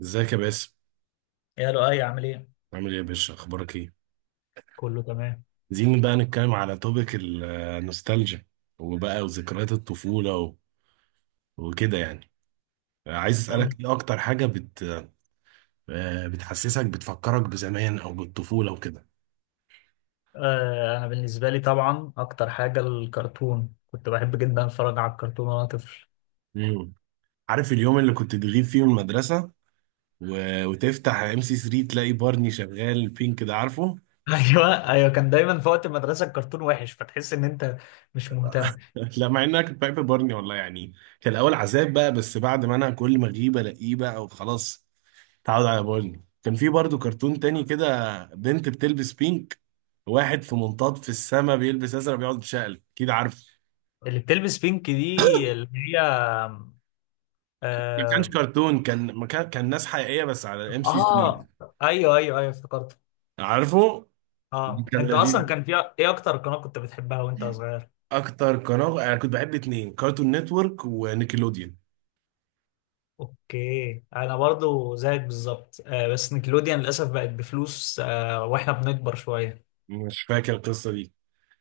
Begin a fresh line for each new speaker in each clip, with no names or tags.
ازيك يا باسم؟
يا لؤي، عامل ايه؟
عامل ايه يا باشا؟ اخبارك ايه؟
كله تمام.
عايزين بقى نتكلم على توبيك النوستالجيا، وبقى وذكريات الطفولة وكده يعني. عايز
أه.
اسالك، ايه اكتر حاجة بت آه، بتحسسك بتفكرك بزمان او بالطفولة وكده؟
آه، انا بالنسبه لي طبعا اكتر حاجه الكرتون، كنت بحب جدا اتفرج على الكرتون وانا طفل.
مم. عارف اليوم اللي كنت تغيب فيه من المدرسة و... وتفتح ام سي 3 تلاقي بارني شغال، بينك ده عارفه؟
ايوه ايوه، كان دايما في وقت المدرسه الكرتون وحش فتحس ان انت مش مهتم.
لا، مع انها كنت بحب بارني والله يعني. كان الاول عذاب بقى، بس بعد ما انا كل ما اغيب الاقيه بقى وخلاص اتعود على بارني. كان في برضو كرتون تاني كده، بنت بتلبس بينك، واحد في منطاد في السما بيلبس ازرق بيقعد يتشقلب. اكيد عارف.
اللي بتلبس بينك دي اللي هي
ما كانش
اه,
كرتون، كان ما كان كان ناس حقيقيه، بس على ام سي 3.
آه. ايوه ايوه ايوه، افتكرت.
عارفه؟
اه،
كان
انت اصلا
لذيذ.
كان في ايه اكتر قناه كنت بتحبها وانت صغير؟
اكتر قناه انا كنت بحب اتنين، كارتون نتورك ونيكلوديان.
اوكي، انا برضو زيك بالظبط. بس نيكلوديان للاسف بقت بفلوس، واحنا بنكبر شويه.
مش فاكر القصه دي.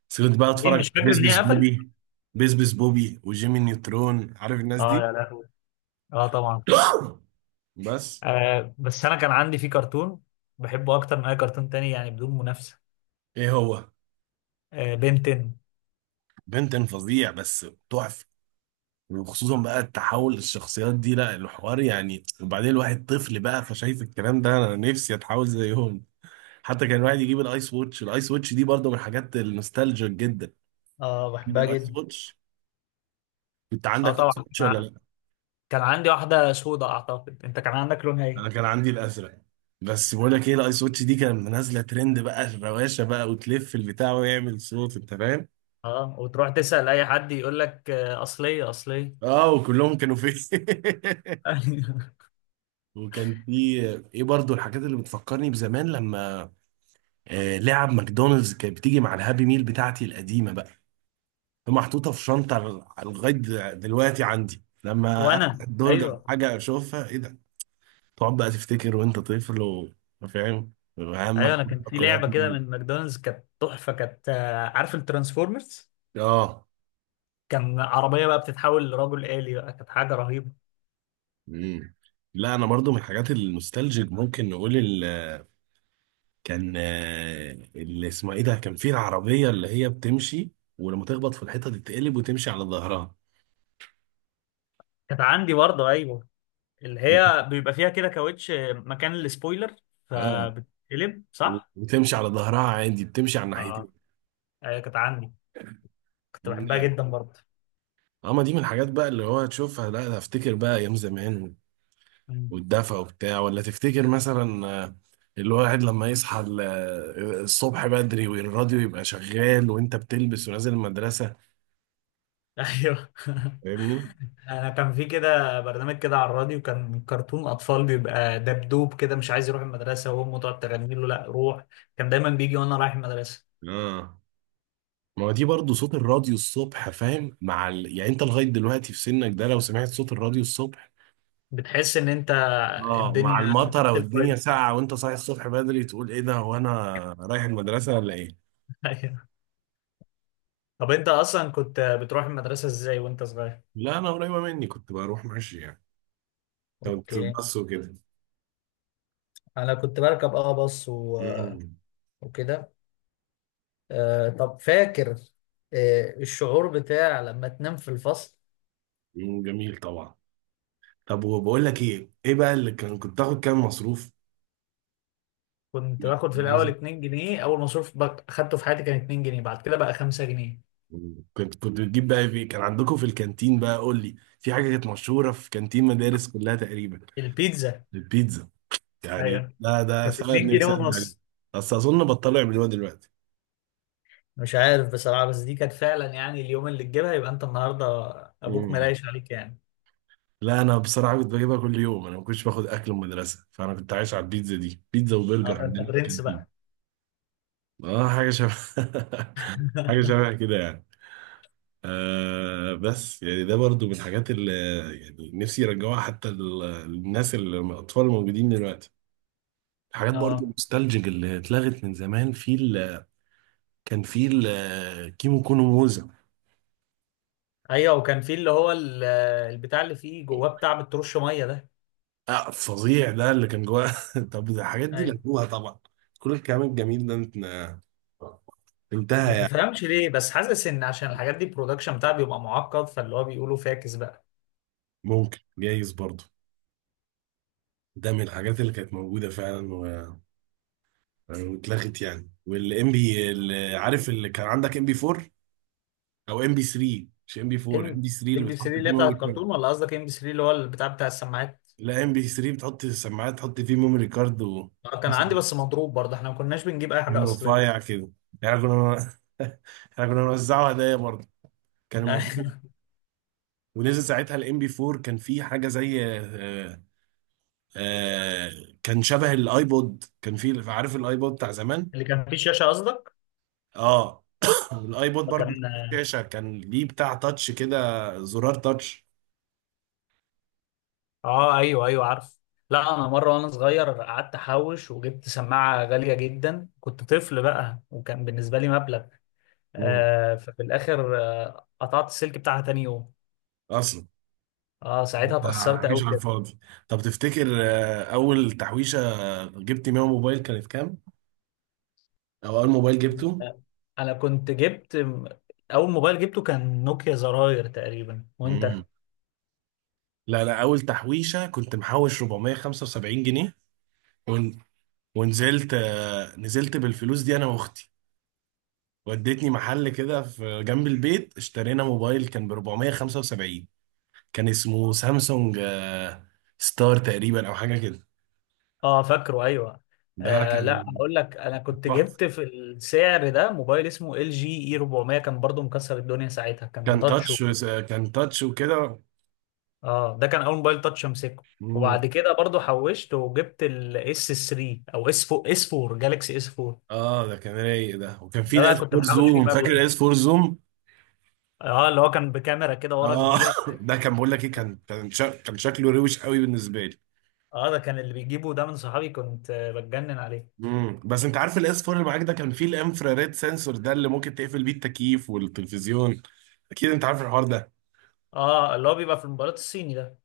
بس كنت بقى اتفرج
ليه
على
مش فاكر ان هي
بيزبس
قفلت.
بوبي بيزبس بوبي وجيمي نيوترون. عارف الناس
اه
دي؟
يا لهوي، اه طبعا.
بس.
بس انا كان عندي فيه كرتون بحبه اكتر من اي كرتون تاني، يعني بدون منافسه.
ايه هو؟
آه، بنتن.
بنتن فظيع، بس تحفه. وخصوصا بقى التحول للشخصيات دي لا، الحوار يعني، وبعدين الواحد طفل بقى، فشايف الكلام ده انا نفسي اتحول زيهم. حتى كان الواحد يجيب الايس ووتش دي برضه من الحاجات النوستالجيك جدا.
اه، بحبها
الايس
جدا.
ووتش. كنت
اه
عندك
طبعا،
ايس ووتش ولا لا؟
كان عندي واحده سودا. اعتقد انت كان عندك لونها
انا
ايه؟
كان عندي الازرق. بس بقول لك ايه، الايس واتش دي كانت نازله ترند بقى، الروشه بقى، وتلف البتاع ويعمل صوت، انت فاهم.
اه، وتروح تسال اي حد يقول لك آه، اصليه اصليه.
اه، وكلهم كانوا فيه. وكان في ايه برضو الحاجات اللي بتفكرني بزمان لما لعب ماكدونالدز كانت بتيجي مع الهابي ميل بتاعتي القديمه بقى، محطوطه في شنطه لغايه دلوقتي عندي، لما افتح
وانا
الدرج على
ايوه.
حاجه اشوفها، ايه ده؟ تقعد بقى تفتكر وانت طفل وفاهم
ايوه،
وهمك
انا كان في
كلها
لعبه كده
تيجي.
من ماكدونالدز كانت تحفه، كانت عارف الترانسفورمرز،
اه.
كان عربيه بقى بتتحول لرجل آلي بقى، كانت حاجه رهيبه.
مم. لا، انا برضو من الحاجات النوستالجيك ممكن نقول كان اللي اسمها ايه ده، كان فيه العربيه اللي هي بتمشي، ولما تخبط في الحيطه تتقلب وتمشي على ظهرها.
كانت عندي برضه، ايوه. اللي هي بيبقى فيها كده كاوتش مكان السبويلر،
اه،
فبتتقلب، صح؟
وتمشي على ظهرها عادي، بتمشي على
اه
الناحيتين.
ايوه، كانت عندي، كنت
مم،
بحبها
لا.
جدا برضه.
اه، ما دي من الحاجات بقى اللي هو تشوفها، لا ده افتكر بقى ايام زمان
مم.
والدفى وبتاع. ولا تفتكر مثلا، الواحد لما يصحى الصبح بدري والراديو يبقى شغال وانت بتلبس ونازل المدرسه؟
ايوه،
فاهمني؟
انا كان في كده برنامج كده على الراديو، كان كرتون اطفال بيبقى دبدوب كده مش عايز يروح المدرسه وامه تقعد تغني له لا روح. كان دايما بيجي وانا رايح المدرسه.
اه، ما هو دي برضه صوت الراديو الصبح، فاهم؟ مع يعني انت لغايه دلوقتي في سنك ده لو سمعت صوت الراديو الصبح،
بتحس ان انت
اه، مع
الدنيا
المطره
نفس
والدنيا
الفايب.
ساقعه وانت صاحي الصبح بدري، تقول ايه ده؟ هو انا رايح المدرسه ولا ايه؟
ايوه. طب انت اصلا كنت بتروح المدرسه ازاي وانت صغير؟
لا، انا قريبه مني، كنت بروح ماشي يعني، كنت
اوكي،
بس وكده.
انا كنت بركب باص و...
امم
وكده. طب فاكر الشعور بتاع لما تنام في الفصل.
أمم، جميل طبعا. طب وبقول لك ايه، ايه بقى اللي كان كنت تاخد كام مصروف؟
كنت
لا
باخد في الاول
مدرسة.
2 جنيه. اول مصروف خدته في حياتي كان 2 جنيه، بعد كده بقى 5 جنيه.
كنت بتجيب بقى ايه؟ كان عندكم في الكانتين بقى، قول لي. في حاجه كانت مشهوره في كانتين مدارس كلها تقريبا.
البيتزا.
البيتزا. يعني
ايوه،
ده
كانت
سبب
2 جنيه
نفسي ارجع ليه.
ونص.
بس اظن بطلوا يعملوها دلوقتي.
مش عارف بصراحة، بس دي كانت فعلا يعني اليوم اللي تجيبها يبقى انت النهارده ابوك
امم.
ملايش عليك يعني.
لا، انا بصراحه كنت بجيبها كل يوم، انا ما كنتش باخد اكل من المدرسه، فانا كنت عايش على البيتزا دي، بيتزا وبرجر
النهارده انت
عندنا في
برنس.
الكانتين. اه، حاجه شبه. حاجه شبه كده يعني. بس يعني ده برضو من الحاجات اللي يعني نفسي يرجعوها، حتى الناس الاطفال الموجودين دلوقتي. الحاجات برضو
اه
النوستالجيك اللي اتلغت من زمان في كان في الكيمو كونو موزة.
ايوه، وكان في اللي هو البتاع اللي فيه جواه بتاع بترش ميه ده.
فظيع، ده اللي كان جواه. طب ده الحاجات دي
ايوه،
لغوها طبعا، كل الكلام الجميل ده انتهى
ما
يعني.
تفهمش ليه بس حاسس ان عشان الحاجات دي البرودكشن بتاعها بيبقى معقد، فاللي هو بيقولوا فاكس بقى.
ممكن، جايز برضه. ده من الحاجات اللي كانت موجودة فعلا يعني واتلغت يعني. والام بي اللي، عارف اللي كان عندك ام بي 4 او ام بي 3؟ مش ام بي
ام
4، ام بي 3 اللي
ام بي 3
بتحط فيه
اللي هي بتاع
ميموري
الكرتون
كارد.
ولا قصدك ام بي 3 اللي هو البتاع بتاع السماعات؟
لا، ام بي 3 بتحط السماعات، تحط فيه ميموري كارد، و
آه، كان عندي
اسمه
بس مضروب برضه، احنا ما كناش بنجيب اي حاجه اصليه.
رفيع كده، يعني كنا. احنا كنا بنوزعه هدايا برضه، كان الموضوع. ونزل ساعتها الام بي 4، كان فيه حاجه زي آه، كان شبه الايبود. كان فيه، عارف الايبود بتاع زمان؟
اللي كان فيه شاشه قصدك
اه الايبود برضو
كان.
شاشه، كان ليه بتاع تاتش كده، زرار تاتش.
اه، ايوه ايوه عارف. لا، انا مره وانا صغير قعدت احوش وجبت سماعه غاليه جدا، كنت طفل بقى وكان بالنسبه لي مبلغ.
مم.
ففي الاخر قطعت السلك بتاعها تاني يوم.
اصلا
اه، ساعتها اتأثرت قوي
مفيش على
بجد.
الفاضي. طب تفتكر اول تحويشه جبت بيها موبايل كانت كام؟ او اول موبايل جبته؟
آه، انا كنت اول موبايل جبته كان نوكيا زراير تقريبا، وانت؟
مم. لا لا، اول تحويشه كنت محوش 475 جنيه. ون... ونزلت نزلت بالفلوس دي انا واختي، ودتني محل كده في جنب البيت، اشترينا موبايل كان ب 475. كان اسمه سامسونج ستار تقريبا او حاجه كده.
اه فاكره، ايوه.
ده
لا،
كان
هقول لك، انا كنت
تحفه،
جبت في السعر ده موبايل اسمه ال جي اي 400، كان برضو مكسر الدنيا ساعتها، كان
كان
تاتش
تاتش،
وكده.
كان تاتش وكده.
اه، ده كان اول موبايل تاتش امسكه.
مم.
وبعد كده برضو حوشت وجبت الاس 3 او اس 4، اس 4 جالكسي اس 4.
اه، ده كان رايق ده، وكان في
ده
ده
بقى
اس
كنت
4
محوش فيه
زوم. فاكر
مبلغ.
الاس 4 زوم؟
اه، اللي هو كان بكاميرا كده ورا
اه.
كبيرة.
ده كان، بقول لك ايه، كان شكله روش قوي بالنسبه لي.
اه، ده كان اللي بيجيبه ده من صحابي، كنت بتجنن عليه.
بس انت عارف الاس 4 اللي معاك ده كان فيه الانفراريد سنسور ده، اللي ممكن تقفل بيه التكييف والتلفزيون؟ اكيد انت عارف الحوار ده.
اه، اللي هو بيبقى في الموبايلات الصيني ده.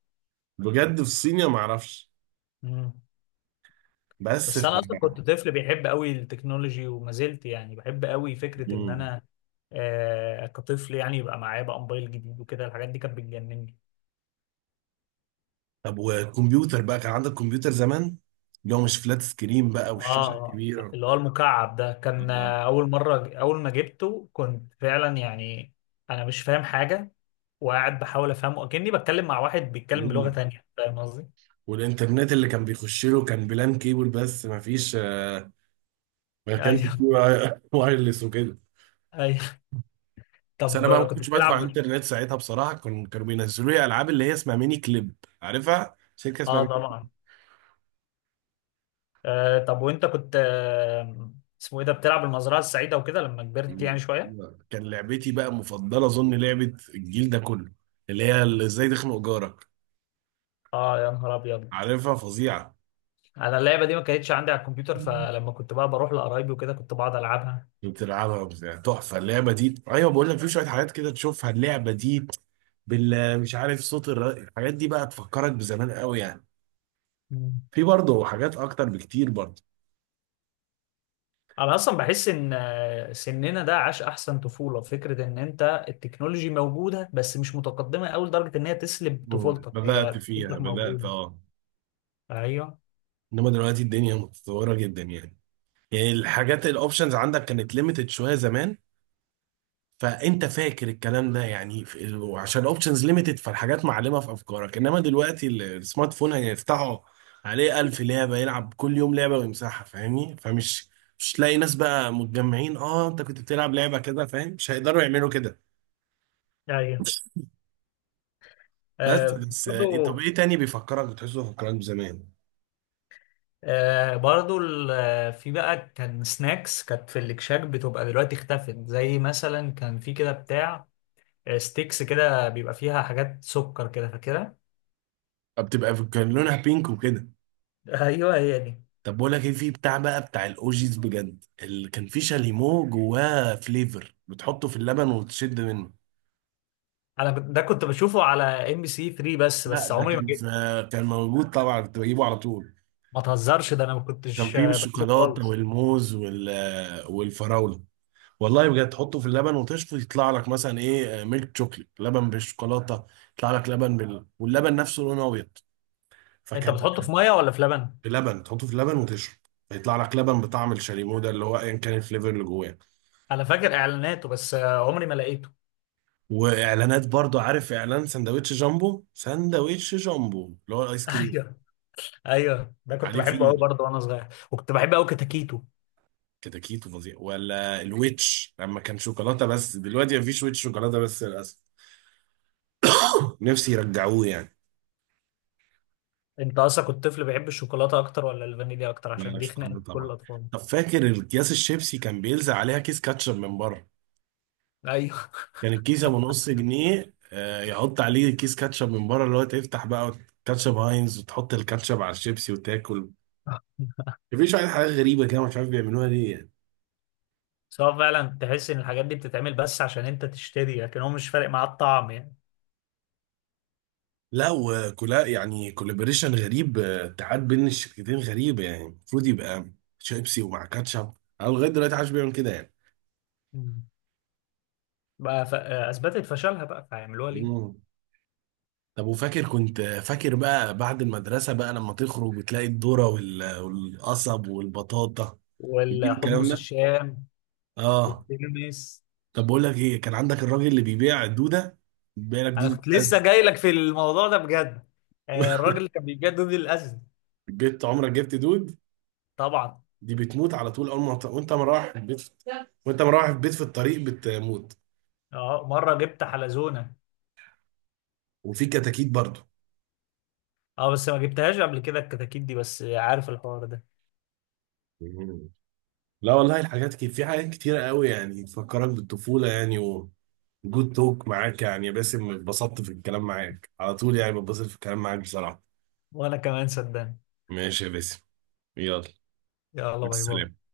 بجد، في الصينية ما اعرفش،
مم.
بس
بس
في.
انا اصلا كنت طفل بيحب قوي التكنولوجي، وما زلت يعني بحب قوي فكرة ان
مم.
انا كطفل يعني يبقى معايا بقى موبايل جديد وكده، الحاجات دي كانت بتجنني.
طب والكمبيوتر بقى، كان عندك كمبيوتر زمان اللي هو مش فلات سكرين بقى والشاشة
اه،
الكبيرة؟
اللي هو المكعب ده كان
آه.
اول مرة اول ما جبته كنت فعلا يعني انا مش فاهم حاجة، وقاعد بحاول افهمه اكني بتكلم مع واحد بيتكلم بلغة
مم.
تانية، فاهم قصدي؟
والإنترنت اللي كان بيخش له كان بلان كيبل، بس ما فيش ما كانش
ايوه
فيه وايرلس وكده.
ايوه،
بس أنا بقى
طب
ما
كنت
كنتش بدخل على
بتلعب.
الإنترنت ساعتها بصراحة، كان كانوا بينزلوا لي ألعاب اللي هي اسمها ميني كليب. عارفها؟ شركة اسمها
اه
ميني
طبعا. طب وانت كنت اسمه ايه ده، بتلعب المزرعه السعيده وكده لما كبرت يعني
كليب.
شويه.
كان لعبتي بقى مفضلة، أظن لعبة الجيل ده كله، اللي هي اللي إزاي تخنق جارك.
اه يا نهار ابيض،
عارفها؟ فظيعه.
انا اللعبه دي ما كانتش عندي على الكمبيوتر،
مم.
فلما كنت بقى بروح لقرايبي وكده كنت بقعد العبها.
بتلعبها وبتاع، تحفه اللعبه دي. ايوه بقول لك، في شويه حاجات كده تشوفها، اللعبه دي مش عارف، صوت الحاجات دي بقى تفكرك بزمان قوي يعني.
مم.
في برضه حاجات اكتر بكتير برضه.
انا اصلا بحس ان سننا ده عاش احسن طفوله، فكره ان انت التكنولوجي موجوده بس مش متقدمه قوي لدرجه ان هي تسلب طفولتك، هي
بدات فيها،
طفولتك
بدات
موجوده.
اه.
ايوه.
انما دلوقتي الدنيا متطوره جدا يعني. يعني الحاجات الاوبشنز عندك كانت ليميتد شويه زمان. فانت فاكر الكلام ده، يعني وعشان اوبشنز ليميتد، فالحاجات معلمه في افكارك، انما دلوقتي السمارت فون هيفتحه عليه ألف لعبه، يلعب كل يوم لعبه ويمسحها، فاهمني؟ فمش مش تلاقي ناس بقى متجمعين. اه، انت كنت بتلعب لعبه كده فاهم، مش هيقدروا يعملوا كده.
ايوه،
بس
آه
بس طب
برضو،
ايه تاني بيفكرك، بتحسه بيفكرك بزمان؟
آه برضو. في بقى كان سناكس كانت في الاكشاك بتبقى دلوقتي اختفت. زي مثلا كان في كده بتاع ستيكس كده بيبقى فيها حاجات سكر كده، فاكرها.
بتبقى كان لونها بينك وكده.
ايوه، هي دي.
طب بقول لك ايه، في بتاع بقى، بتاع الاوجيز، بجد، اللي كان فيه شاليمو جواه فليفر، بتحطه في اللبن وتشد منه.
ده كنت بشوفه على ام بي سي 3 بس
لا،
بس
ده
عمري ما
كان
جيت.
كان موجود طبعا، كنت بجيبه على طول.
ما تهزرش، ده انا ما
كان
كنتش
فيه
بحبه
بالشوكولاته
خالص.
والموز وال والفراوله. والله بجد تحطه في اللبن وتشفط، يطلع لك مثلا ايه، ميلك شوكليت، لبن بالشوكولاته. يطلع لك لبن واللبن نفسه لونه ابيض.
انت
فكان
بتحطه في ميه ولا في لبن؟
بلبن، تحطه في اللبن وتشرب، فيطلع لك لبن بطعم الشاليمو ده، اللي هو ايا كان الفليفر اللي جواه.
انا فاكر اعلاناته، بس عمري ما لقيته.
واعلانات برضو، عارف اعلان سندوتش جامبو؟ سندوتش جامبو اللي هو الايس كريم.
ايوه ايوه، ده كنت
عليه
بحبه قوي
فيه
برضه وانا صغير، وكنت بحب قوي كتاكيتو.
كده، كيتو فظيع، ولا الويتش لما كان شوكولاته. بس دلوقتي مفيش ويتش شوكولاته بس، للاسف. نفسي يرجعوه يعني.
انت اصلا كنت طفل بيحب الشوكولاته اكتر ولا الفانيليا اكتر؟ عشان
بلا
دي خناقه
شوكولاته
كل
طبعا.
الاطفال.
طب فاكر الاكياس الشيبسي كان بيلزق عليها كيس كاتشب من بره؟
ايوه.
كان الكيس ابو نص جنيه يحط عليه كيس كاتشب من بره، اللي هو تفتح بقى كاتشب هاينز وتحط الكاتشب على الشيبسي وتاكل. مفيش واحد. حاجه غريبه كده، مش عارف بيعملوها ليه يعني.
سواء فعلا تحس ان الحاجات دي بتتعمل بس عشان انت تشتري، لكن هو مش فارق معاه الطعم يعني.
لا وكلا يعني، كولابوريشن غريب، اتحاد بين الشركتين غريب. يعني المفروض يبقى شيبسي ومع كاتشب. انا لغايه دلوقتي عايش بيعمل كده يعني.
مم. بقى اثبتت فشلها بقى، فهيعملوها ليه؟
مم. طب وفاكر، كنت فاكر بقى بعد المدرسه بقى لما تخرج بتلاقي الذره والقصب والبطاطا؟ بتجيب الكلام
والحمص
ده.
الشام
اه.
والترمس.
طب بقول لك ايه، كان عندك الراجل اللي بيبيع الدوده، بيبيع لك
انا
دوده
كنت لسه جاي لك في الموضوع ده بجد. الراجل اللي كان بيجدد الاذن.
جبت عمرك جبت دود؟
طبعا.
دي بتموت على طول، اول ما وانت مروح البيت، وانت مروح البيت في الطريق بتموت.
اه، مره جبت حلزونه.
وفي كتاكيت برضو.
اه، بس ما جبتهاش قبل كده الكتاكيت دي، بس عارف الحوار ده.
مم. لا والله الحاجات كتير، في حاجات كتيرة قوي يعني تفكرك بالطفولة يعني. وجود توك معاك يعني يا باسم، اتبسطت في الكلام معاك على طول يعني، بتبسط في الكلام معاك بصراحة.
وانا كمان صدقني.
ماشي يا باسم، يلا.
يلا،
مع
باي
السلامة.
باي.